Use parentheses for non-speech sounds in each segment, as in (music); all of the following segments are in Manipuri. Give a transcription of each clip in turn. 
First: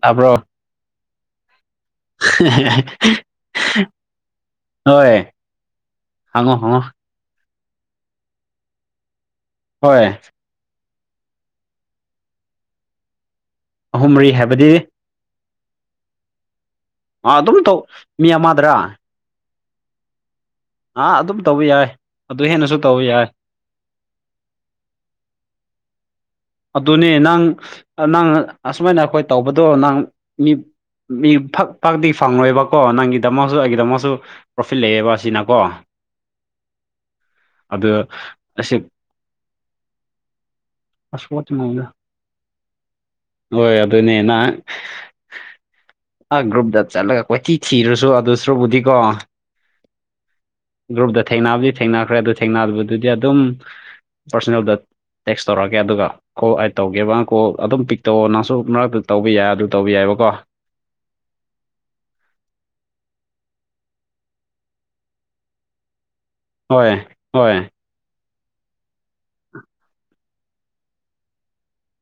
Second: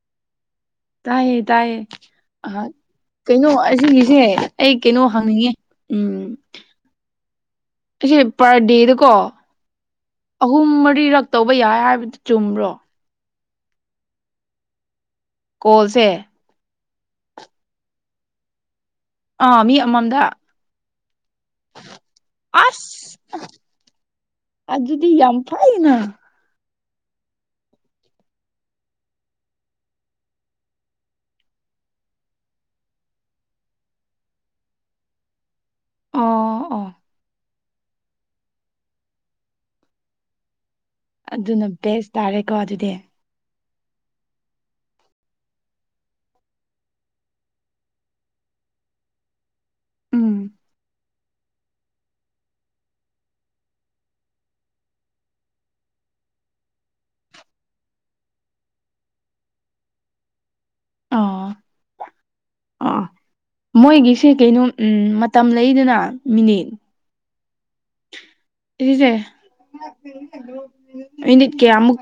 ꯇꯕ꯭ꯔꯕ ꯇꯥꯏꯌꯦ ꯇꯥꯏꯌꯦ ꯑ ꯀꯩꯅꯣ ꯑꯁꯤꯒꯤꯁꯦ ꯑꯩ ꯀꯩꯅꯣ ꯍꯣꯏ ꯍꯪꯅꯤꯡꯉꯦ ꯎꯝ ꯍꯪꯉꯣ ꯍꯪꯉꯣ ꯑꯩꯁꯦ ꯄꯔꯗꯦꯗꯀꯣ ꯍꯣꯏ ꯑꯍꯨꯝ ꯃꯔꯤꯔꯛ ꯇꯧꯕ ꯌꯥꯏ ꯍꯥꯏꯕꯗꯨ ꯆꯨꯝꯕ꯭ꯔꯣ ꯑꯍꯨꯝ ꯃꯔꯤ ꯍꯥꯏꯕꯗꯤ ꯀꯣꯜꯁꯦ ꯑꯥ ꯑꯗꯨꯝ ꯇꯧ ꯃꯤ ꯑꯃꯗ꯭ꯔꯥ ꯑꯥ ꯃꯤ ꯑꯃꯃꯝꯗ ꯑꯥ ꯑꯗꯨꯝ ꯇꯧꯕ ꯌꯥꯏ ꯑꯗꯨ ꯍꯦꯟꯅꯁꯨ ꯇꯧꯕ ꯑꯁ ꯌꯥꯏ ꯑꯗꯨꯗꯤ ꯌꯥꯝꯝ ꯐꯥꯏꯅ ꯑꯗꯨꯅꯦ ꯅꯪ ꯅꯪ ꯑꯁꯨꯃꯥꯏꯅ ꯑꯩꯈꯣꯏ ꯇꯧꯕꯗꯣ ꯅꯪ ꯃꯤ ꯃꯤ ꯐꯛ ꯐꯛꯇꯤ ꯐꯪꯂꯣꯏꯕꯀꯣ ꯅꯪꯒꯤꯗꯃꯛꯁꯨ ꯑꯩꯒꯤꯗꯃꯛꯃꯁꯨ ꯄ꯭ꯔꯣꯐꯤꯠ ꯂꯩꯑꯕ ꯑꯁꯤꯅꯀꯣ ꯑꯣ ꯑꯣ ꯑꯗ ꯑꯁꯤꯁꯦ ꯑꯗꯨꯅ ꯕꯦꯁ ꯇꯥꯔꯦꯀꯣ ꯑꯗꯨꯗꯤ ꯍꯣꯏ ꯑꯗꯨꯅꯦ ꯅꯍ ꯑ ꯒ꯭ꯔꯨꯞꯗ ꯆꯠꯂꯒ ꯀꯣꯏꯊꯤ ꯊꯤꯔꯨꯁꯨ ꯑꯗꯨ ꯁ꯭ꯔꯨꯕꯨꯗꯤꯀꯣ ꯎꯝ ꯭ꯔꯕꯗ ꯊꯦꯡꯅꯕꯗꯤ ꯊꯦꯡꯅꯈ꯭ꯔꯦ ꯑꯗꯨ ꯊꯦꯡꯅꯕꯗꯨꯗꯤ ꯑꯗꯨꯝ ꯄꯥꯔꯁꯣꯅꯦꯜꯗ ꯇꯦꯛꯁ ꯇꯧꯔꯛꯑꯒꯦ ꯑꯣꯀꯦ ꯑꯗꯨꯒ ꯀꯣꯜ ꯑꯩꯠ ꯇꯧꯒꯦꯕ ꯀꯣꯜ ꯑꯗꯨꯝ ꯄꯤꯛ ꯇꯧꯑꯣ ꯅꯪꯁꯨ ꯃꯔꯛꯇ ꯇꯧꯕ ꯌꯥꯏ ꯑꯗꯨ ꯇꯧꯕ ꯌꯥꯏꯕꯀꯣ (unintelligible) ꯑ ꯃꯣꯏꯒꯤꯁꯦ ꯀꯩꯅꯣ ꯎꯝ ꯃꯇꯝ ꯂꯩꯗꯅ ꯃꯤꯅꯤꯠ ꯍꯣꯢ ꯍꯣꯢ ꯏꯁꯦ ꯃꯤꯅꯤꯠ ꯀꯌꯥꯃꯨꯛ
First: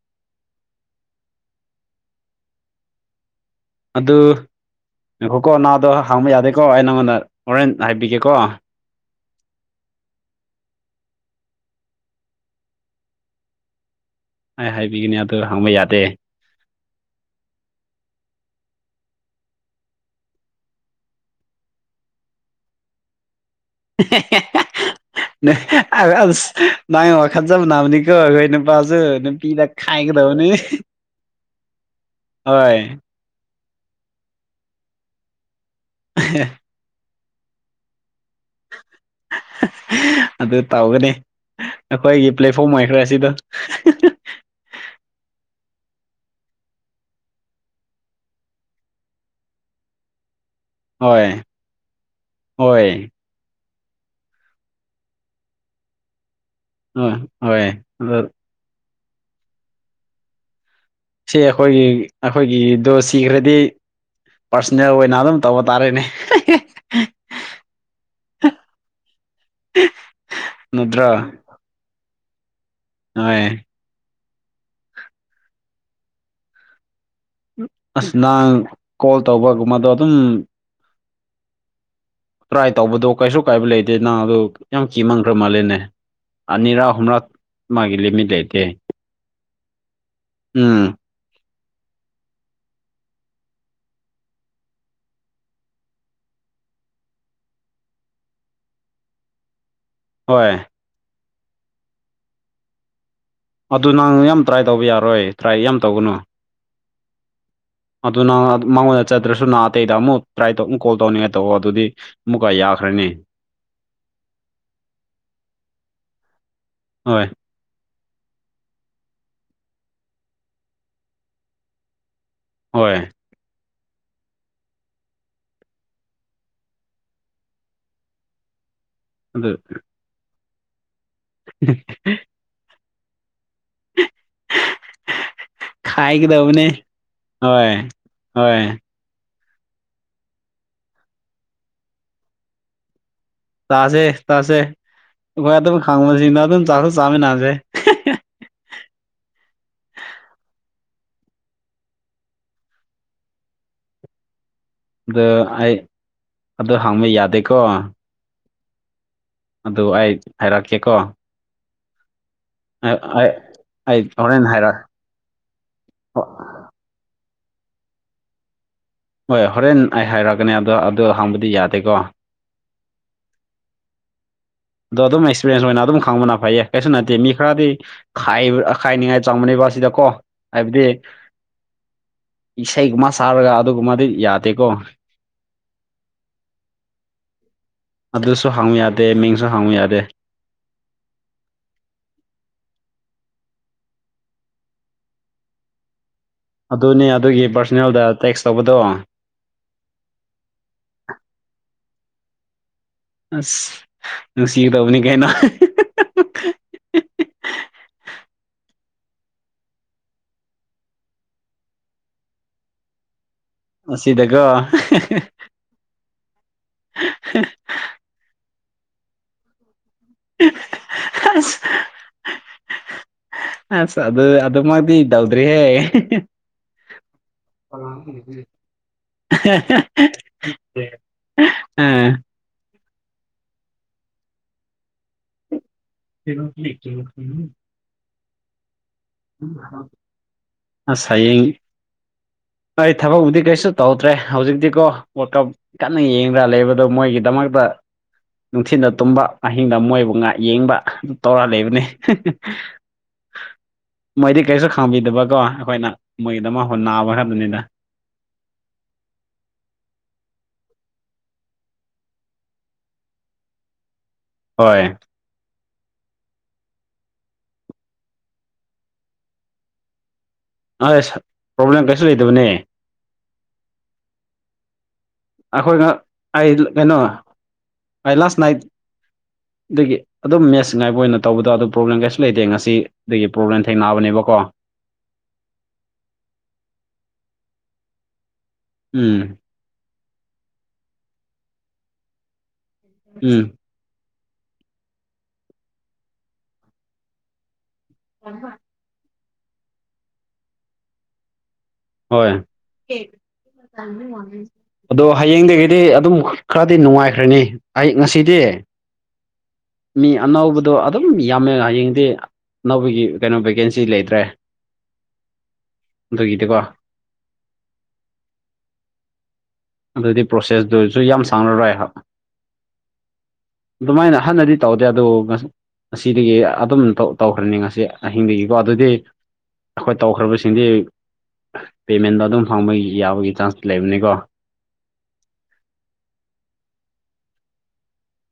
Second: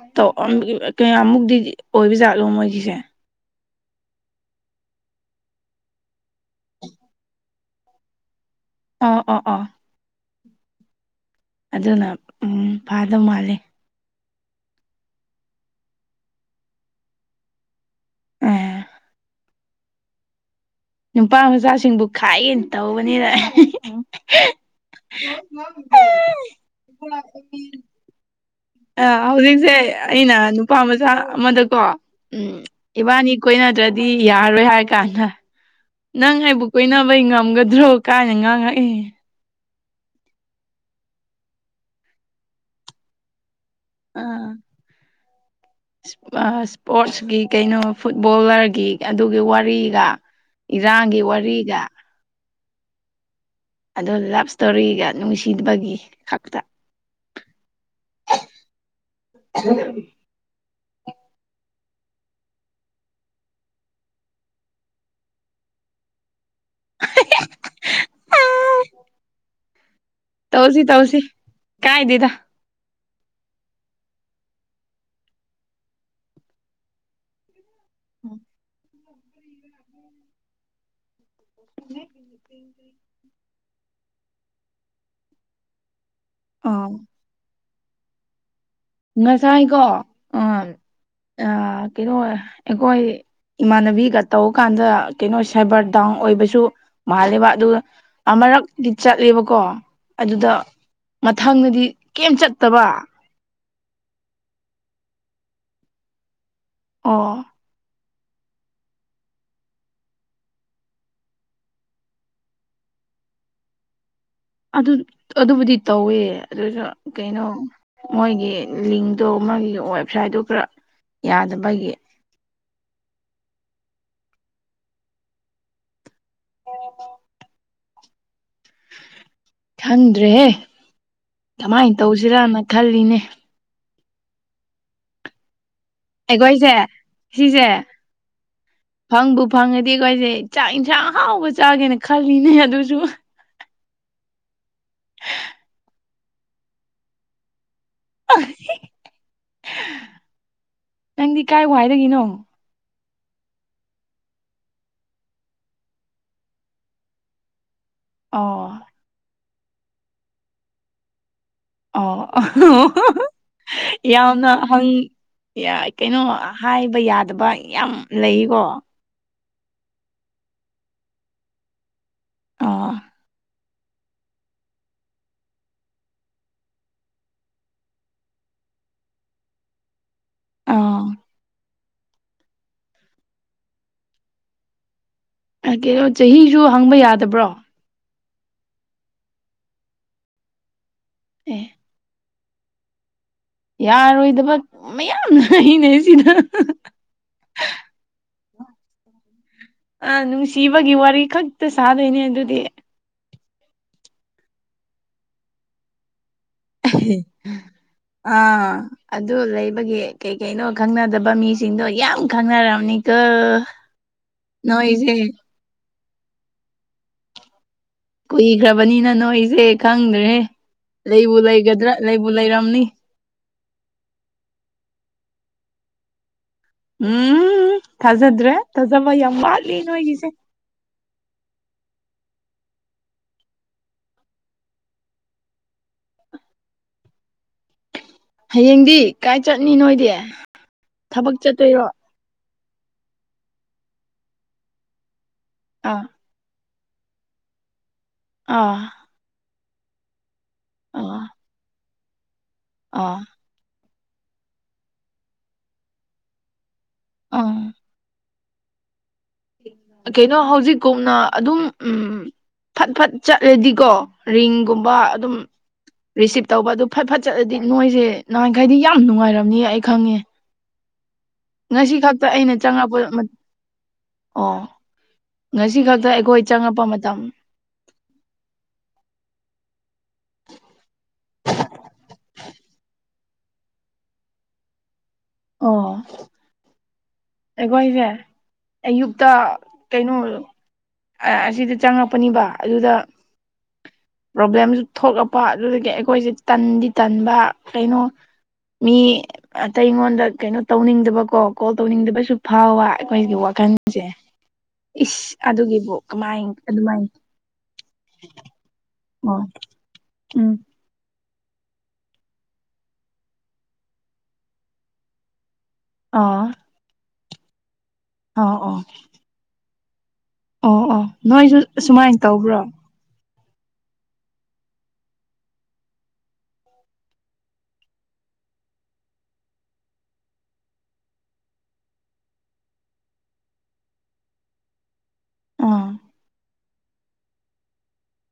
ꯀꯌꯥꯃꯨꯛꯇꯤ ꯑꯣꯏꯕꯖꯥꯠꯂꯣ ꯃꯣꯏꯒꯤꯁꯦ ꯑꯗꯨ ꯌꯦꯡꯈꯣꯀꯣ ꯅꯥꯗꯣ ꯍꯥꯡꯕ ꯌꯥꯗꯦꯀꯣ ꯑꯩ ꯅꯪꯉꯣꯟꯗ ꯍꯣꯔꯦꯟ ꯍꯥꯏꯕꯤꯒꯦꯀꯣ ꯑꯣ ꯑꯣ ꯑꯗꯨꯅ ꯐꯥꯗꯧ ꯃꯥꯜꯂꯤ ꯑꯩ ꯍꯥꯏꯕꯤꯒꯅꯤ ꯑꯗꯨ ꯍꯪꯕ ꯌꯥꯗꯦ (unintelligible) ꯅꯨꯄꯥ ꯃꯆꯥꯁꯤꯡꯕꯨ ꯈꯥꯏꯑꯦꯅ ꯇꯧꯕꯅꯤꯕ ꯅꯪꯒ ꯋꯥꯈꯜ ꯆꯥꯄ ꯃꯟꯅꯕꯅꯤꯀꯣ ꯑꯩꯈꯣꯏ ꯑꯣꯏꯅ ꯑ ꯍꯧꯖꯤꯛꯁꯦ ꯑꯩꯅ ꯅꯨꯄꯥ ꯃꯆꯥ ꯑꯃꯗꯀꯣ ꯎꯝ ꯍꯣꯏ ꯏꯕꯥꯅꯤ ꯈꯣꯏꯅꯗ꯭ꯔꯗꯤ ꯌꯥꯔꯔꯣꯏ ꯍꯥꯏ ꯀꯥꯟꯗ ꯅꯪ ꯑꯩꯕꯨ ꯀꯣꯏꯅꯕꯩ ꯉꯝꯒꯗ꯭ꯔꯣ ꯀꯥꯏꯅ ꯉꯥꯡꯉꯛꯏ ꯑꯗꯨ ꯇꯧꯒꯅꯤ ꯑꯩꯈꯣꯏꯒꯤ ꯄ꯭ꯂꯦꯠꯐꯣꯝ ꯑꯣꯏꯈ꯭ꯔꯦ ꯁꯤꯗꯣ ꯑꯥ ꯏꯁꯄꯣꯔꯠꯁꯀꯤ ꯀꯩꯅꯣ ꯐꯨꯠꯕꯣꯂꯔꯒꯤ ꯑꯗꯨꯒꯤ ꯋꯥꯔꯤꯒ ꯏꯔꯥꯡꯒꯤ ꯍꯣꯏ ꯋꯥꯔꯤꯒ ꯍꯣꯏ ꯑꯗꯨ ꯂꯞ ꯏꯁꯇꯣꯔꯤꯒ ꯅꯨꯡꯁꯤꯕꯒꯤ ꯈꯛꯇ ꯑ ꯍꯣꯏ ꯑꯗꯨ ꯍ ꯁꯤ ꯑꯩꯈꯣꯏꯒꯤ ꯑꯩꯈꯣꯏꯒꯤꯗꯣ ꯁꯤꯈ꯭ꯔꯗꯤ ꯄꯥꯔꯁꯣꯅꯦꯜ ꯑꯣꯏꯅ ꯑꯗꯨꯝ ꯇꯧꯕ ꯇꯥꯔꯦꯅꯦ ꯑ ꯎꯝ ꯇꯧꯁꯤ ꯇꯧꯁꯤ ꯀꯥꯏꯗꯦꯗ ꯑꯣꯏ ꯑꯁ ꯅꯍꯥꯟ ꯀꯣꯜ ꯇꯧꯕꯒꯨꯝꯕꯗꯣ ꯑꯗꯨꯝ (inaudible) ꯇ꯭ꯔꯥꯏ ꯇꯧꯕꯗꯣ ꯀꯩꯁꯨ ꯀꯥꯏꯕ ꯂꯩꯇꯦ ꯅꯪ ꯑꯗꯨ ꯌꯥꯝ ꯀꯤ ꯃꯪꯈ꯭ꯔ ꯃꯥꯜꯂꯦꯅꯦ ꯑꯅꯤꯔ ꯑꯣ ꯍꯨꯝ꯭ꯔ ꯃꯥꯒꯤꯂꯤꯃꯤ ꯂꯩꯇꯦ ꯉꯁꯥꯏꯀꯣ ꯎꯝ ꯑ ꯀꯩꯅꯣ ꯑꯩꯈꯣꯏ ꯏꯃꯥꯟꯅꯕꯤꯒ ꯇꯧꯕ ꯀꯥꯟꯗ ꯀꯩꯅꯣ ꯁꯥꯏꯕꯔ ꯗꯥꯎꯟ ꯑꯣꯏꯕꯁꯨ ꯃꯥꯂꯦꯕ ꯑꯗꯨ ꯑꯃꯨꯔꯛꯇꯤ ꯆꯠꯂꯦꯕꯀꯣ ꯍꯣꯏ ꯑꯗꯨꯗ ꯃꯊꯪꯗꯗꯤ ꯀꯦꯝꯝ ꯆꯠꯇꯕ ꯑꯗꯨ ꯅꯪ ꯌꯥꯝ ꯇ꯭ꯔꯥꯏ ꯇꯧꯕ ꯌꯥꯔꯣꯏ ꯇ꯭ꯔꯥꯏ ꯌꯥꯝ ꯇꯧꯒꯅꯨ ꯑꯣ ꯑꯗꯨ ꯅꯪ ꯃꯉꯣꯟꯗ ꯆꯠꯇ꯭ꯔꯁꯨ ꯅꯍ ꯑꯇꯩꯗ ꯑꯃꯨꯛ ꯇ꯭ꯔꯥꯏ ꯇ ꯑꯃꯨꯛ ꯀꯣꯜ ꯇꯧꯅꯤꯡꯉꯥꯏ ꯇꯧꯕ ꯑꯗꯨꯗꯤ ꯃꯀꯥꯏ ꯑꯈꯔꯅꯦ ꯑꯗꯨ ꯑꯗꯨꯕꯨꯗꯤ ꯇꯧꯋꯦ ꯑꯗꯨ ꯍꯣꯏ ꯀꯩꯅꯣ ꯃꯣꯏꯒꯤ ꯂꯤꯡꯇꯣ ꯃꯣꯏꯒꯤ ꯋꯦꯕꯁꯥꯏꯠꯇꯣ ꯈꯔ ꯌꯥꯗꯕꯒꯤ ꯍꯣꯏ ꯑꯣ ꯑꯗꯨꯗ ꯈꯪꯗ꯭ꯔꯦꯍꯦ ꯀꯃꯥꯏꯅ ꯇꯧꯁꯤꯔꯅ ꯈꯜꯂꯤꯅꯦ ꯈꯥꯏꯒꯗꯧꯕꯅꯦ ꯑꯩꯒꯣꯏꯁꯦ ꯁꯤꯁꯦ ꯍꯣꯏ ꯍꯣꯏ ꯐꯪꯕꯨ ꯐꯪꯉꯗꯤ ꯑꯩꯈꯣꯏꯁꯦ ꯆꯥꯛ ꯏꯟꯁꯥꯡ ꯍꯥꯎꯕ ꯆꯥꯒꯦꯅ ꯈꯜꯂꯤꯅꯦ ꯑꯗꯨꯁꯨ ꯆꯥꯁꯦ ꯆꯥꯁꯦ ꯑꯩꯈꯣꯏ ꯑꯗꯨꯝ ꯈꯪꯕꯁꯤꯡꯗ ꯑꯗꯨꯝ ꯆꯥꯛꯁꯨ ꯆꯥꯃꯤꯟꯅꯁꯦ ꯅꯪꯗꯤ ꯀꯥꯏ ꯋꯥꯏꯗꯒꯤꯅꯣ ꯑ ꯑꯩ ꯑꯗꯨ ꯍꯥꯡꯕ ꯌꯥꯗꯦꯀꯣ ꯑꯣ ꯑꯗꯨ ꯑꯩ ꯍꯥꯏꯔꯛꯀꯦꯀꯣ ꯑꯣ ꯑꯩ ꯑꯩ ꯍꯣꯔꯦꯟ ꯌꯥꯝꯅ ꯍꯥꯏꯔꯛ ꯍꯪ ꯀꯩꯅꯣ ꯍꯣꯏ ꯍꯥꯏꯕ ꯌꯥꯗꯕ ꯌꯥꯝ ꯂꯩꯀꯣ ꯍꯣꯏ ꯍꯣꯔꯦꯟ ꯑꯩ ꯍꯥꯏꯔꯛꯑꯀꯅꯤ ꯑꯗꯣ ꯑꯗꯣ ꯍꯥꯡꯕꯗꯤ ꯌꯥꯗꯦꯀꯣ ꯑꯣ ꯑꯗꯣ ꯑꯗꯨꯝ ꯑꯦꯛꯁꯄꯤꯔꯦꯟꯁ ꯑꯣꯏꯅ ꯑꯗꯨꯝ ꯈꯪꯕꯅ ꯐꯩꯌꯦ ꯀꯩꯁꯨ ꯅꯠꯇꯦ ꯃꯤ ꯈꯔꯗꯤ ꯑꯈꯥꯏꯅꯤꯉꯥꯏ ꯆꯪꯕꯅꯦꯕ ꯁꯤꯗꯀꯣ ꯍꯥꯏꯕꯗꯤ ꯑꯥ ꯏꯁꯩꯒꯨꯝꯕ ꯁꯔꯒ ꯑꯗꯨꯒꯨꯝꯕꯗꯤ ꯌꯥꯗꯦꯀꯣ ꯀꯩꯅꯣ ꯆꯍꯤꯁꯨ ꯍꯪꯕ ꯌꯥꯗꯕ꯭ꯔꯣ ꯑꯗꯨꯁꯨ ꯍꯥꯡꯉꯨ ꯌꯥꯗꯦ ꯃꯤꯡꯁꯨ ꯍꯥꯡꯉꯨ ꯌꯥꯗꯦ ꯑꯦ ꯌꯥꯔꯣꯏꯗꯕ ꯃꯌꯥꯝꯅ ꯍꯅꯦꯩ ꯁꯤꯗ ꯑꯗꯨꯅꯦ ꯑꯗꯨꯒꯤ ꯄꯥꯔꯁꯣꯅꯦꯜꯗ ꯇꯦꯛꯁ ꯇꯧꯕꯗꯣ ꯑ ꯅꯨꯡꯁꯤꯕꯒꯤ ꯋꯥꯔꯤ ꯈꯛꯇ ꯁꯥꯗꯣꯏꯅꯦ ꯑꯗꯨꯗꯤ ꯑꯁ ꯅꯨꯡꯁꯤꯒꯗꯕꯅꯤ ꯀꯩꯅꯣ ꯑꯥ ꯑꯗꯨ ꯂꯩꯕꯒꯤ ꯀꯩ ꯀꯩꯅꯣ ꯈꯪꯅꯗꯕ ꯃꯤꯁꯤꯡꯗꯣ ꯌꯥꯝ ꯈꯪꯅꯝꯅꯤꯀꯜ ꯑꯁꯤꯗꯒ ꯍ ꯀꯨꯏꯈ꯭ꯔꯕꯅꯤꯅ ꯅꯣꯏꯁꯦ ꯈꯪꯗ꯭ꯔꯦ ꯂꯩꯕꯨ ꯑꯁ ꯂꯩꯒꯗ꯭ꯔꯥ ꯂꯩꯕꯨ ꯂꯩꯔꯝꯅꯤ ꯑꯁ ꯑꯗꯨ ꯑꯗꯨꯃꯗꯤ ꯏꯗꯧꯗ꯭ꯔꯤꯍꯦ ꯎꯝ ꯊꯥꯖꯗ꯭ꯔꯦ ꯊꯥꯖꯕ ꯌꯥꯝ ꯋꯥꯠꯂꯤ ꯅꯣꯏꯒꯤꯁꯦ (unintelligible) ꯎꯝ ꯐꯔ ꯂ ꯎ ꯍꯌꯦꯡꯗꯤ ꯀꯥꯏ ꯆꯠꯅꯤ ꯅꯣꯏꯗꯤ ꯑꯁ ꯊꯕꯛ ꯍꯌꯦꯡ ꯆꯠꯇꯣꯏꯔꯣ ꯑꯩ ꯊꯕꯛꯄꯨꯗꯤ ꯀꯩꯁꯨ ꯇꯧꯗ꯭ꯔꯦ ꯍꯧꯖꯤꯛꯇꯤꯀꯣ ꯋꯥꯀꯞ ꯀꯟꯅ ꯑꯥ ꯌꯦꯡꯉ ꯈ ꯂꯩꯕꯗꯣ ꯃꯣꯏꯒꯤꯗꯃꯛꯇ ꯑꯥ ꯅꯨꯡꯊꯤꯅ ꯇꯨꯝꯕ ꯃꯍꯤꯡꯗ ꯃꯣꯏꯕꯨ ꯉꯥꯏ ꯌꯦꯡꯕ ꯑꯗꯨ ꯇꯧꯔ ꯂꯩꯕꯅꯦ ꯑꯣꯥ ꯃꯣꯏꯗꯤ ꯀꯩꯁꯨ ꯈꯥꯡꯝꯕꯤꯗꯕꯀꯣ ꯑꯩꯈꯣꯏꯅ ꯃꯣꯏꯒꯤꯗꯃ ꯍ ꯅꯥꯕ ꯑꯥ ꯈꯛꯇꯅꯤꯅ ꯀꯩꯅꯣ ꯍꯧꯖꯤꯛꯀꯧꯅ ꯑꯗꯨꯝ ꯎꯝ ꯐꯠ ꯐꯠ ꯆꯠꯂꯗꯤꯀꯣ ꯍꯣꯏ ꯔꯤꯡꯒꯨꯝꯕ ꯑꯗꯨꯝ ꯔꯤꯁꯤꯞ ꯇꯧꯕ ꯑꯗꯨ ꯐ ꯐꯠ ꯆꯠꯂꯗꯤ ꯅꯣꯏꯁꯦ ꯅꯍꯥꯟꯈꯩꯗꯤ ꯌꯥꯝ ꯅꯨꯡꯉꯥꯏꯔꯝꯅꯤ ꯑꯩ ꯈꯪꯉꯦ ꯑꯁ ꯄ꯭ꯔꯣꯕ꯭ꯂꯦꯝ ꯉꯁꯤ ꯀꯩꯁꯨ ꯈꯛꯇ ꯂꯩꯇꯕꯅꯦ ꯑꯩꯅ ꯆꯪꯉꯛꯄ ꯑꯣ ꯑꯩꯈꯣꯏ ꯉꯁꯤ ꯉ ꯈꯛꯇ ꯑꯩꯈꯣꯏ ꯑꯩ ꯆꯪꯉꯛꯄ ꯀꯩꯅꯣ ꯃꯇꯝ ꯑꯩ ꯂꯥꯁ ꯅꯥꯏꯠ ꯗꯒꯤ ꯑꯗꯨꯝ ꯃꯦꯠꯁ ꯉꯥꯏꯕ ꯑꯣꯏꯅ ꯇꯧꯕꯗꯣ ꯑꯗꯨꯣ ꯄ꯭ꯔꯣꯕ꯭ꯂꯦꯝ ꯀꯩꯁꯨ ꯂꯩꯇꯦ ꯉꯁꯤꯗꯒꯤ ꯄ꯭ꯔꯣꯕ꯭ꯂꯦꯝ ꯊꯦꯡꯅꯑꯕꯅꯦꯕꯀꯣ ꯑꯣ ꯑꯩꯈꯣꯏꯁꯦ ꯎꯝ ꯑꯌꯨꯛꯇ ꯀꯩꯅꯣ ꯑ ꯑꯁꯤꯗ ꯆꯪꯉꯛꯄꯅꯤꯕ ꯑꯗꯨꯗ ꯎꯝ ꯄ꯭ꯔꯣꯕ꯭ꯂꯦꯝꯁꯨ ꯊꯣꯛꯂꯛꯄ ꯑꯗꯨꯗꯒꯤ ꯑꯩꯈꯣꯏꯁꯦ ꯇꯟꯗꯤ ꯇꯟꯕ ꯀꯩꯅꯣ (inaudible) ꯃꯤ ꯑꯇꯩ ꯑꯩꯉꯣꯟꯗ ꯀꯩꯅꯣ ꯇꯧꯅꯤꯡꯗꯕꯀꯣ ꯀꯣꯜ ꯇꯧꯅꯤꯡ ꯍꯣꯏ (unintelligible) ꯑꯗꯣ ꯏꯁ ꯍꯌꯦꯡꯗꯒꯤꯗꯤ ꯑꯗꯨꯒꯤꯕꯨ ꯑꯗꯨꯝ ꯀꯃꯥꯏ ꯈꯔꯗꯤ ꯑꯗꯨꯃꯥꯏ ꯅꯨꯡꯉꯥꯏꯈ꯭ꯔꯅꯤ ꯑꯩ ꯉꯁꯤꯗꯤ ꯑꯣ ꯃꯤ ꯎꯝ ꯑꯅꯧꯕꯗꯣ ꯑꯗꯨꯝ ꯌꯥꯝꯃꯦ ꯍꯌꯦꯡꯗꯤ ꯑꯅꯧꯕꯒꯤ ꯀꯩꯅꯣ ꯚꯦꯀꯦꯟꯁꯤ ꯂꯩꯇ꯭ꯔꯦ ꯑꯗꯨꯒꯤꯗꯤꯀꯣ ꯑ ꯑꯣ ꯑꯗꯨꯗꯤ ꯑꯣ ꯑꯣ ꯄ꯭ꯔꯣꯁꯦꯁꯇꯨꯁꯨ ꯌꯥꯝ ꯅꯣꯏꯁꯨ ꯁꯥꯡꯅꯔꯣꯏ ꯁꯨꯃꯥꯏꯅ ꯇꯧꯕ꯭ꯔꯣ ꯑꯗꯨꯃꯥꯏꯅ ꯍꯟꯅꯗꯤ ꯇꯧꯗꯦ ꯑꯗꯨꯕꯨ ꯉꯁꯤ ꯑꯁꯤꯗꯒꯤ ꯑꯗꯨꯝ ꯇꯧꯈ꯭ꯔꯅꯤ ꯉꯁꯤ ꯑꯍꯤꯡꯗꯒꯤꯀꯣ ꯑꯗꯨꯗꯤ ꯑꯩꯈꯣꯏ ꯇꯧꯈ꯭ꯔꯕꯁꯤꯡꯗꯤ ꯄꯦꯃꯦꯟꯗꯣ ꯑꯗꯨꯝ ꯐꯪꯕ ꯌꯥꯕꯒꯤ ꯆꯥꯟꯁ ꯂꯩꯕꯅꯤꯀꯣ ꯑꯥ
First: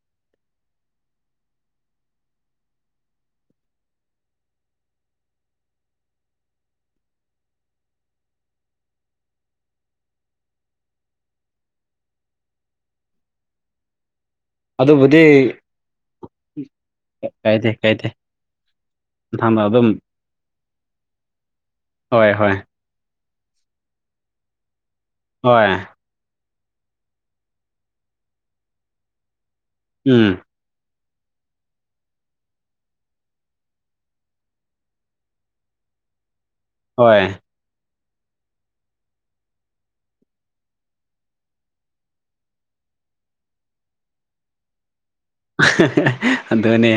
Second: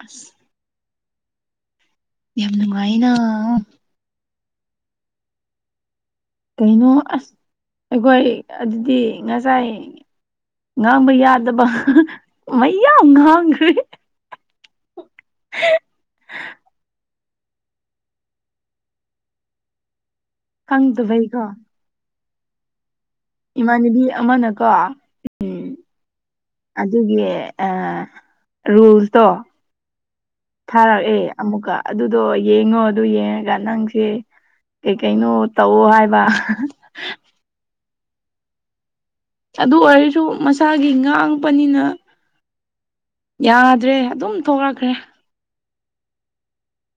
ꯎꯝ ꯌꯥꯝ ꯅꯨꯡꯉꯥꯏꯅ ꯀꯩꯅꯣ ꯑꯁ ꯑꯩꯈꯣꯏ ꯑꯗꯨꯗꯤ ꯉꯁꯥꯏ ꯉꯥꯡꯕ ꯌꯥꯗꯕ ꯃꯌꯥꯝ ꯉꯥꯡꯈ꯭ꯔꯦ ꯑꯗꯨꯕꯨꯗꯤ ꯀꯥꯏꯗꯦ ꯀꯥꯏꯗꯦ ꯊꯃ ꯑꯗꯨꯝ ꯈꯪꯗꯕꯩꯀꯣ ꯍꯣꯏ ꯍꯣꯏ ꯏꯃꯥꯟꯅꯕꯤ ꯑꯃꯅꯀꯣ ꯎꯝ ꯍꯣꯏ ꯑꯗꯨꯒꯤ ꯑ ꯔꯨꯜꯇꯣ ꯎꯝ ꯊꯥꯔꯛꯑꯦ ꯑꯃꯨꯛꯀ ꯑꯗꯨꯗꯣ ꯌꯦꯡꯉꯣ ꯑꯗꯨ ꯌꯦꯡꯉꯒ ꯅꯪꯁꯦ ꯀꯩ ꯀꯩꯅꯣ ꯇꯧꯑꯣ ꯍꯥꯏꯕ ꯍꯣꯏ ꯑꯗꯨ ꯑꯣꯏꯔꯁꯨ ꯃꯁꯥꯒꯤ ꯉꯥꯡꯄꯅꯤꯅ ꯌꯥꯗ꯭ꯔꯦ ꯑꯗꯨꯝ ꯊꯣꯛꯂꯛꯈ꯭ꯔꯦ (unintelligible) ꯑꯗꯨꯅꯦ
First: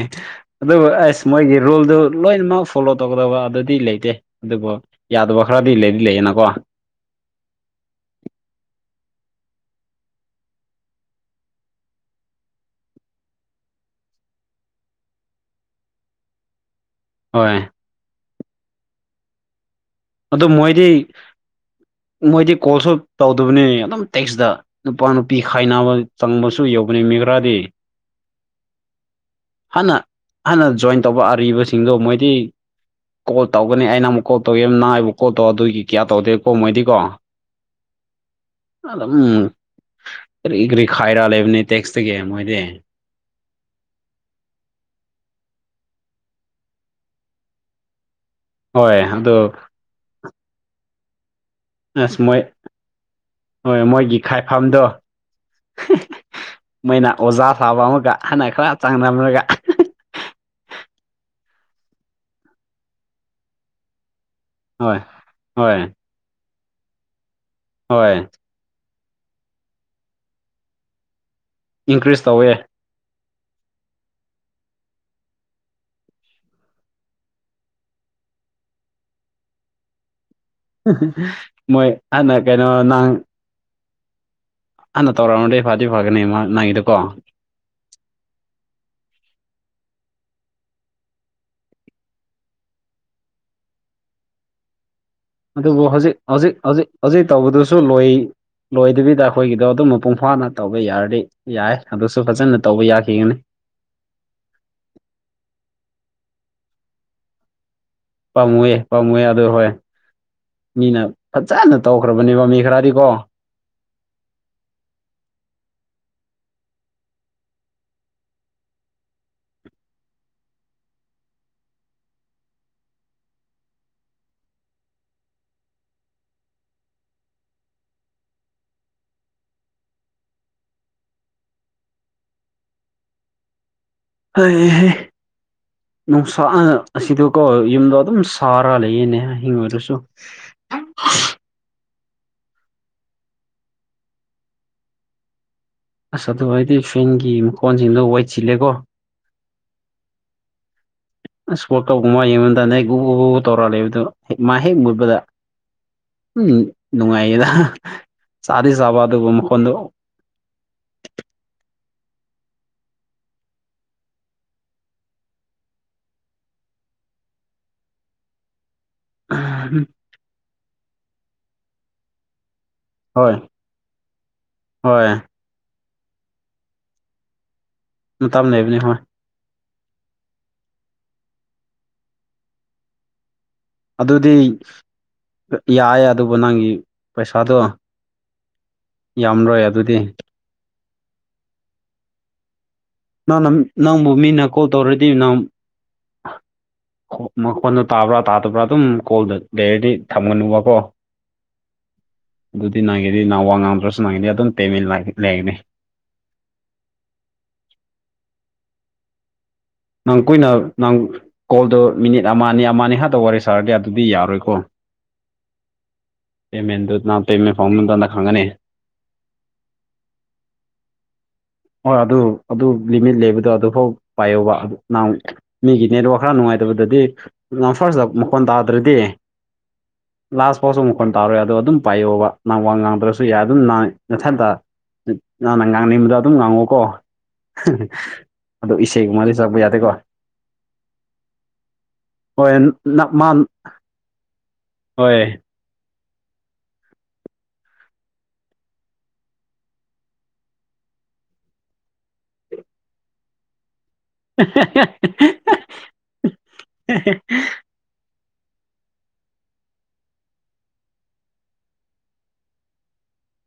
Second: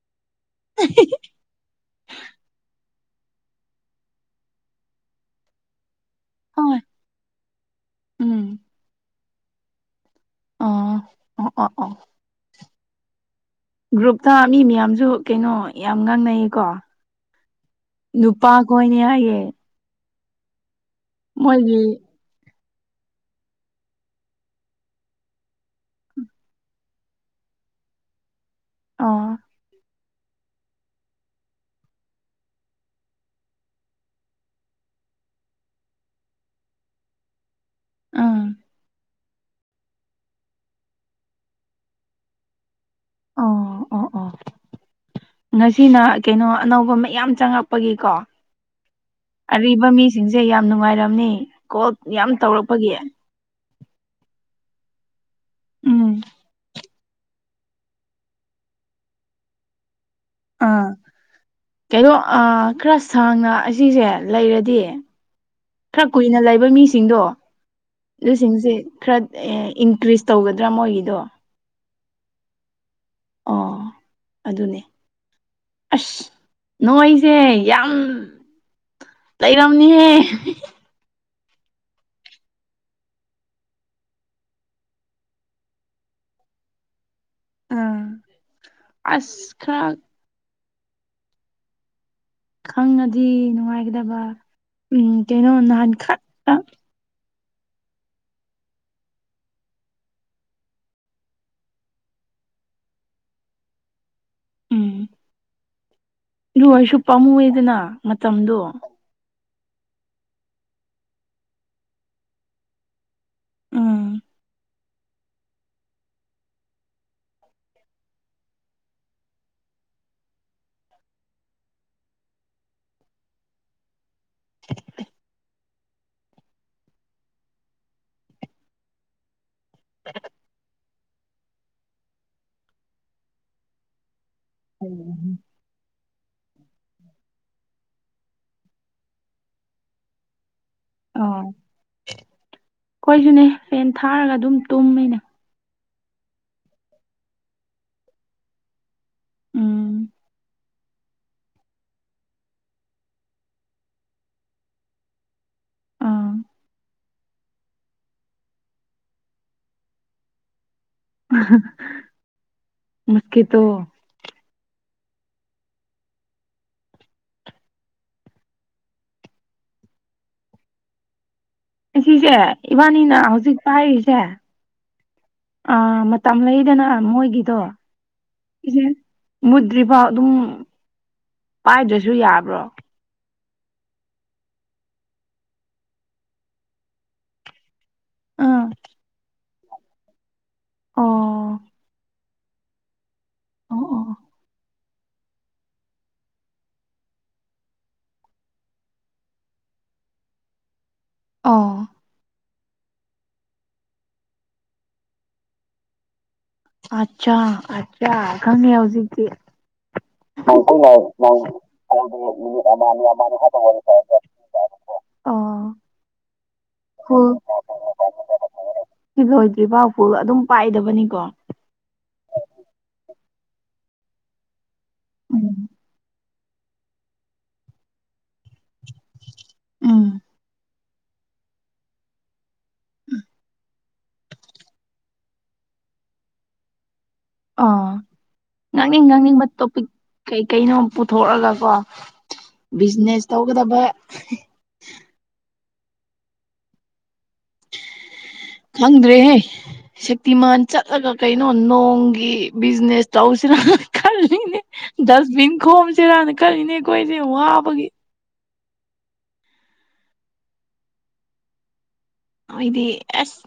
ꯑꯗꯨꯕꯨ ꯑꯁ ꯃꯣꯏꯒꯤ ꯔꯨꯜꯗꯨ ꯂꯣꯏꯅꯃꯛ ꯐꯣꯂꯣꯠ ꯇꯧꯒꯗꯕꯗꯗꯤ ꯂꯩꯇꯦ ꯑꯗꯨꯕꯨ ꯌꯥꯗꯕ ꯈꯔꯗꯤ ꯂꯩꯗꯤ ꯂꯩꯌꯦꯅꯀꯣ ꯍꯣꯏ ꯎꯝ ꯑꯥ ꯑꫭ ꯑꫭ ꯑꫭ ꯒ꯭ꯔꯨꯞꯇ ꯃꯤ ꯃꯌꯥꯝꯁꯨ ꯀꯩꯅꯣ ꯌꯥꯝ ꯉꯥꯡꯅꯩꯌꯦꯀꯣ ꯍꯣꯏ ꯅꯨꯄꯥꯈꯣꯏꯅꯦ ꯍꯥꯏꯌꯦ ꯑꯗꯨ ꯃꯣꯏꯗꯤ ꯃꯣꯏꯒꯤ ꯃꯣꯏꯗꯤ ꯀꯣꯜꯁꯨ ꯇꯧꯗꯕꯅꯤ ꯑꯗꯨꯝ ꯇꯦꯛꯁꯗ ꯅꯨꯄꯥ ꯅꯨꯄꯤ ꯈꯥꯏꯅꯕ ꯆꯪꯕꯁꯨ ꯌꯧꯕꯅꯤ ꯃꯦꯒ꯭ꯔꯥꯗꯤ ꯑꫭ ꯍꯅ ꯍꯥꯟꯅ ꯖꯣꯏꯟ ꯇꯧꯕ ꯑꯔꯤꯕꯁꯤꯡꯗꯣ ꯃꯣꯏꯗꯤ ꯀꯣꯜ ꯇꯧꯒꯅꯤ ꯑꯩꯅ ꯑꯃꯨꯛ ꯀꯣꯜ ꯇꯧꯏ ꯅꯥꯏꯕ ꯀꯣꯠꯇꯣ ꯑꯗꯨꯒꯤ ꯀꯌꯥ ꯇꯧꯗꯦꯀꯣ ꯃꯣꯏꯗꯤ ꯀꯣ (unintelligible) ꯎꯝ ꯎꯝ ꯀꯔꯤ ꯀꯔꯤ ꯈꯥꯏꯔꯥ ꯂꯩꯕꯅꯤ ꯇꯦꯛꯁꯇꯒꯤ ꯃꯣꯏꯗꯤ ꯑꯣ ꯑꯣ ꯑꯣ (inaudible) ꯉꯁꯤꯅ ꯀꯩꯅꯣ ꯑꯅꯧꯕ ꯃꯌꯥꯝ ꯆꯪꯉꯛꯄꯒꯤꯀꯣ ꯍꯣꯏ ꯑꯗꯣ ꯑꯔꯤꯕ ꯃꯤꯁꯤꯡꯁꯦ ꯌꯥꯝ ꯅꯨꯡꯉꯥꯏꯔꯝꯅꯤ ꯀꯣꯜ ꯑꯁ ꯌꯥꯝ ꯃꯣꯏ ꯇꯧꯔꯛꯄꯒꯤ ꯍꯣꯏ ꯃꯣꯏꯒꯤ ꯈꯥꯏꯐꯝꯗꯣ ꯎꯝ ꯃꯩꯅꯥ ꯑꯣꯖꯥ ꯊꯥꯕ ꯑꯃꯒ ꯍꯅ ꯈꯔ ꯆꯥꯡ (unintelligible) ꯑꯥ ꯀꯩꯅꯣ ꯈꯔ ꯁꯥꯡꯅ ꯑꯁꯤꯁꯦ ꯂꯩꯔꯗꯤ ꯍꯣꯏ ꯍꯣꯏ ꯈꯔ ꯀꯨꯏꯅ ꯂꯩꯕ ꯃꯤꯁꯤꯡꯗꯣ ꯍꯣꯏ ꯑꯗꯨꯁꯤꯡꯁꯦ ꯈꯔ ꯏꯟꯀ꯭ꯔꯤꯖ ꯇꯧꯒꯗ꯭ꯔꯥ ꯃꯣꯏꯒꯤꯗꯣ ꯏꯟꯀ꯭ꯔꯤꯁ ꯇꯧꯋꯦ ꯑꯣ ꯑꯗꯨꯅꯦ ꯑꯁ ꯅꯣꯏꯁꯦ ꯌꯥꯝ ꯂꯩꯔꯝꯅꯤꯍꯦ ꯃꯣꯏ ꯍꯥꯟꯅ ꯀꯩꯅꯣ ꯅꯪ ꯍꯥꯟꯅ ꯇꯧꯔꯛꯑꯃꯗꯤ ꯐꯗꯤ ꯐꯒꯅꯤ ꯃꯥ ꯅꯣꯏꯒꯤꯗꯣꯀꯣ ꯎꯝ ꯑꯁ ꯈꯔ ꯈꯪꯉꯗꯤ ꯅꯨꯡꯉꯥꯏꯒꯗꯕ ꯎꯝ ꯀꯩꯅ ꯑꯗꯨꯕꯨ ꯍꯧꯖꯤꯛ ꯍꯧꯖꯤꯛ ꯍꯧꯖꯤꯛ ꯍꯧꯖꯤꯛ ꯇꯧꯕꯗꯨꯁꯨ ꯂꯣꯏ ꯂꯣꯏꯗꯕꯤꯗ ꯑꯩꯈꯣꯏꯒꯤꯗꯣ ꯑꯗꯨꯝ ꯃꯄꯨꯡ ꯐꯥꯅ ꯇꯧꯕ ꯌꯥꯔꯗꯤ ꯌꯥꯏ ꯑꯗꯨꯁꯨ ꯐꯖꯅ ꯇꯧꯕ ꯌꯥꯈꯤꯒꯅꯤ ꯎꯝ ꯂꯨ ꯑꯩꯁꯨ ꯄꯥꯝꯃꯨꯌꯦꯗꯅ ꯄꯥꯝꯃꯨꯋꯦ ꯄꯥꯃꯨꯌꯦ ꯑꯗꯣ ꯍꯣꯏ ꯃꯤꯅ ꯐꯖꯅ ꯇꯧꯈ꯭ꯔꯕꯅꯦꯕ ꯃꯤ ꯈꯔꯗꯤꯀꯣ ꯎꯝ (inaudible) ꯍꯩ ꯍꯩꯏ ꯅꯨꯡꯁꯥ ꯑꯁꯤꯗꯀꯣ ꯌꯨꯝꯗꯣ ꯑꯗꯨꯝ ꯁꯥꯔ ꯂꯩꯌꯦꯅꯦ ꯑꯍꯤꯡ ꯑꯣꯏꯔꯁꯨ (inaudible) ꯑꯣ ꯑꯩꯈꯣꯏꯁꯨꯅꯦ ꯐꯟ ꯊꯥꯔꯒ ꯑꯗꯨꯝ ꯇꯨꯝꯃꯤꯅꯦ ꯑꯁ ꯑꯗꯨ ꯑꯩꯗꯤ ꯐꯦꯟꯒꯤ ꯃꯈꫭꯟꯁꯤꯡꯗꯣ ꯋꯦꯠ ꯁꯤꯜꯂꯦꯀꯣ ꯎꯝ ꯑꯁ ꯋꯥꯜꯀꯥꯞꯒꯨꯝꯕ ꯌꯦꯡꯕꯗꯅꯦ ꯒꯨ ꯒꯨꯕ ꯇꯧꯔꯒ ꯂꯩꯕꯗꫭ ꯃꯥ ꯍꯦꯛ ꯃꯨꯠꯕꯗ ꯑꯥ ꯎꯝ ꯅꯨꯡꯉꯥꯏꯌꯦꯗ ꯆꯥꯗꯤ ꯆꯥꯕ ꯑꯗꯨꯕꯨ ꯃꯈꯣꯟꯗꯣ ꯃꯥꯠꯀꯦꯇꯣ (inaudible) ꯁꯤꯁꯦ ꯏꯕꯥꯅꯤꯅ ꯍꯣꯏ ꯍꯧꯖꯤꯛ ꯄꯥꯏꯔꯤꯁꯦ ꯍꯣꯏ ꯑꯥ ꯃꯇꯝ ꯂꯩꯗꯅ ꯃꯣꯏꯒꯤꯗꯣ ꯃꯇꯝ ꯂꯩꯕꯅꯦ ꯍꯣꯏ ꯃꯨꯠꯇ꯭ꯔꯤꯐꯥꯎ ꯑꯗꯨꯝ ꯄꯥꯏꯗ꯭ꯔꯁꯨ ꯌꯥꯕ꯭ꯔꯣ ꯑꯗꯨꯗꯤ ꯌꯥꯑꯦ ꯑꯗꯨꯕꯨ ꯅꯪꯒꯤ ꯄꯩꯁꯥꯗꯣ ꯑꯥ ꯌꯥꯝꯃꯔꯣꯏ ꯑꯗꯨꯗꯤ ꯑꯣ ꯅꯪꯅ ꯑꯣ ꯅꯪꯕꯨ ꯑꯣ ꯃꯤꯅ ꯀꯣꯜ ꯇꯧꯔꯗꯤ ꯅꯪ (inaudible) ꯃꯈꯣꯟꯗꫭ ꯇꯥꯕ꯭ꯔꯥ ꯇꯥꯗꯕ꯭ꯔꯥ ꯑꯗꯨꯝ ꯀꯣꯜꯗ ꯂꯩꯔꯗꯤ ꯊꯝꯒꯅꯨꯕꯀꯣ ꯑꯣ ꯑꯗꯨꯗꯤ ꯅꯪꯉꯒꯤꯗꯤ ꯅꯍꯥꯟꯋꯥ ꯉꯥꯡꯝꯗ꯭ꯔꯁꯨ ꯅꯪꯒꯅꯤ ꯑꯗꯨꯝ ꯄꯦꯃꯦꯟ ꯂꯩꯒꯅꯤ ꯑꯆꯥ ꯑꯆꯥ ꯈꯪꯉꯦ ꯍꯧꯖꯤꯛꯇꯤ ꯅꯪ ꯀꯨꯏꯅ ꯑꯩꯅ ꯅꯪ ꯀꯣꯜꯗꯣ ꯃꯤꯅꯤꯠ ꯑꯩꯗꯤ ꯑꯃꯅꯤ ꯑꯃ ꯑꯃꯅꯤ ꯑꯅꯤ ꯈꯗ ꯋꯥꯔꯤ ꯈꯛꯇ ꯁꯥꯔꯒꯦ ꯑꯗꯨꯗꯤ ꯁꯥꯔꯒ ꯌꯥꯔꯣꯏꯀꯣ ꯑꯣ ꯄꯃꯦꯟꯗꫭ ꯅꯪ ꯐꯨꯜ ꯄꯃꯦꯟ ꯐꯣꯕ ꯃꯇꯝꯗ ꯈꯪꯒꯅꯦ ꯁꯤ ꯂꯣꯏꯗ꯭ꯔꯤ ꯐꯥꯛ ꯄꯨ ꯑꯗꯨꯝ ꯄꯥꯏꯗꯕꯅꯤꯀꯣ ꯍꯣꯏ ꯑꯗꯨ ꯑꯗꯨ ꯂꯤꯃꯤꯠ ꯂꯩꯕꯗꯣ ꯑꯗꯨꯐꯥꯎ ꯄꯥꯏꯌꯧꯕ ꯑꯗꯨ ꯅꯍꯥꯟ ꯎꯝ ꯃꯤꯒꯤꯅꯦ ꯈꯔ ꯅꯨꯡꯉꯥꯏ ꯗꯗꯤ ꯐꯥꯔꯁꯗꯥ ꯃꯈꯣꯟ ꯇꯥꯗ꯭ꯔꯗꯤ ꯎꯝ ꯂꯥꯁ ꯐꯥꯎꯁꯨ ꯐꯣꯟ ꯇꯥꯎꯔꯦ ꯑꯗꯣ ꯑꯗꯨꯝ ꯄꯥꯏꯌꯣꯕ ꯅꯪ ꯋꯥ ꯉꯥꯡꯗ꯭ꯔꯁꯨ ꯌꯥꯏ ꯑꯗꯨꯝ ꯅꯥꯊꯟꯇꯥ ꯅꯪꯅ ꯉꯥꯡꯅꯤꯡꯕꯗꯨ ꯑꯗꯨꯝ ꯉꯥꯡꯉꯣꯀꯣ ꯑꯥ ꯑꯗꯣ ꯉꯥꯡꯅꯤꯡ ꯏꯁꯩꯒꯨꯝꯃꯗꯤ ꯉꯥꯡꯅꯤꯡꯕ ꯁꯛꯂꯛꯄ ꯇꯣꯄꯤꯛ ꯌꯥꯗꯦꯀꯣ ꯀꯩ ꯀꯩꯅꯣ ꯄꯨꯊꯣꯛꯑꯒꯀꯣ ꯍꯣꯏ ꯅ ꯕꯤꯖꯤꯅꯦꯁ ꯃꯥ ꯇꯧꯒꯗꯕ ꯍꯣꯏ ꯈꯪꯗ꯭ꯔꯦꯍꯦ ꯁꯛꯇꯤꯃꯥꯟ ꯆꯠꯂꯒ ꯀꯩꯅꯣ ꯅꯣꯡꯒꯤ ꯕꯤꯖꯤꯅꯦꯁ ꯇꯧꯁꯤꯔꯥ ꯈꯜꯂꯦ (unintelligible) ꯗꯁꯕꯤꯟ ꯈꯣꯝꯁꯤꯔꯥꯅ ꯈꯜꯂꯤꯅꯦ ꯍꯦꯍꯦ ꯑꯩꯈꯣꯏꯁꯦ ꯋꯥꯕꯒꯤ ꯈꯣꯏꯗꯤ ꯑꯁ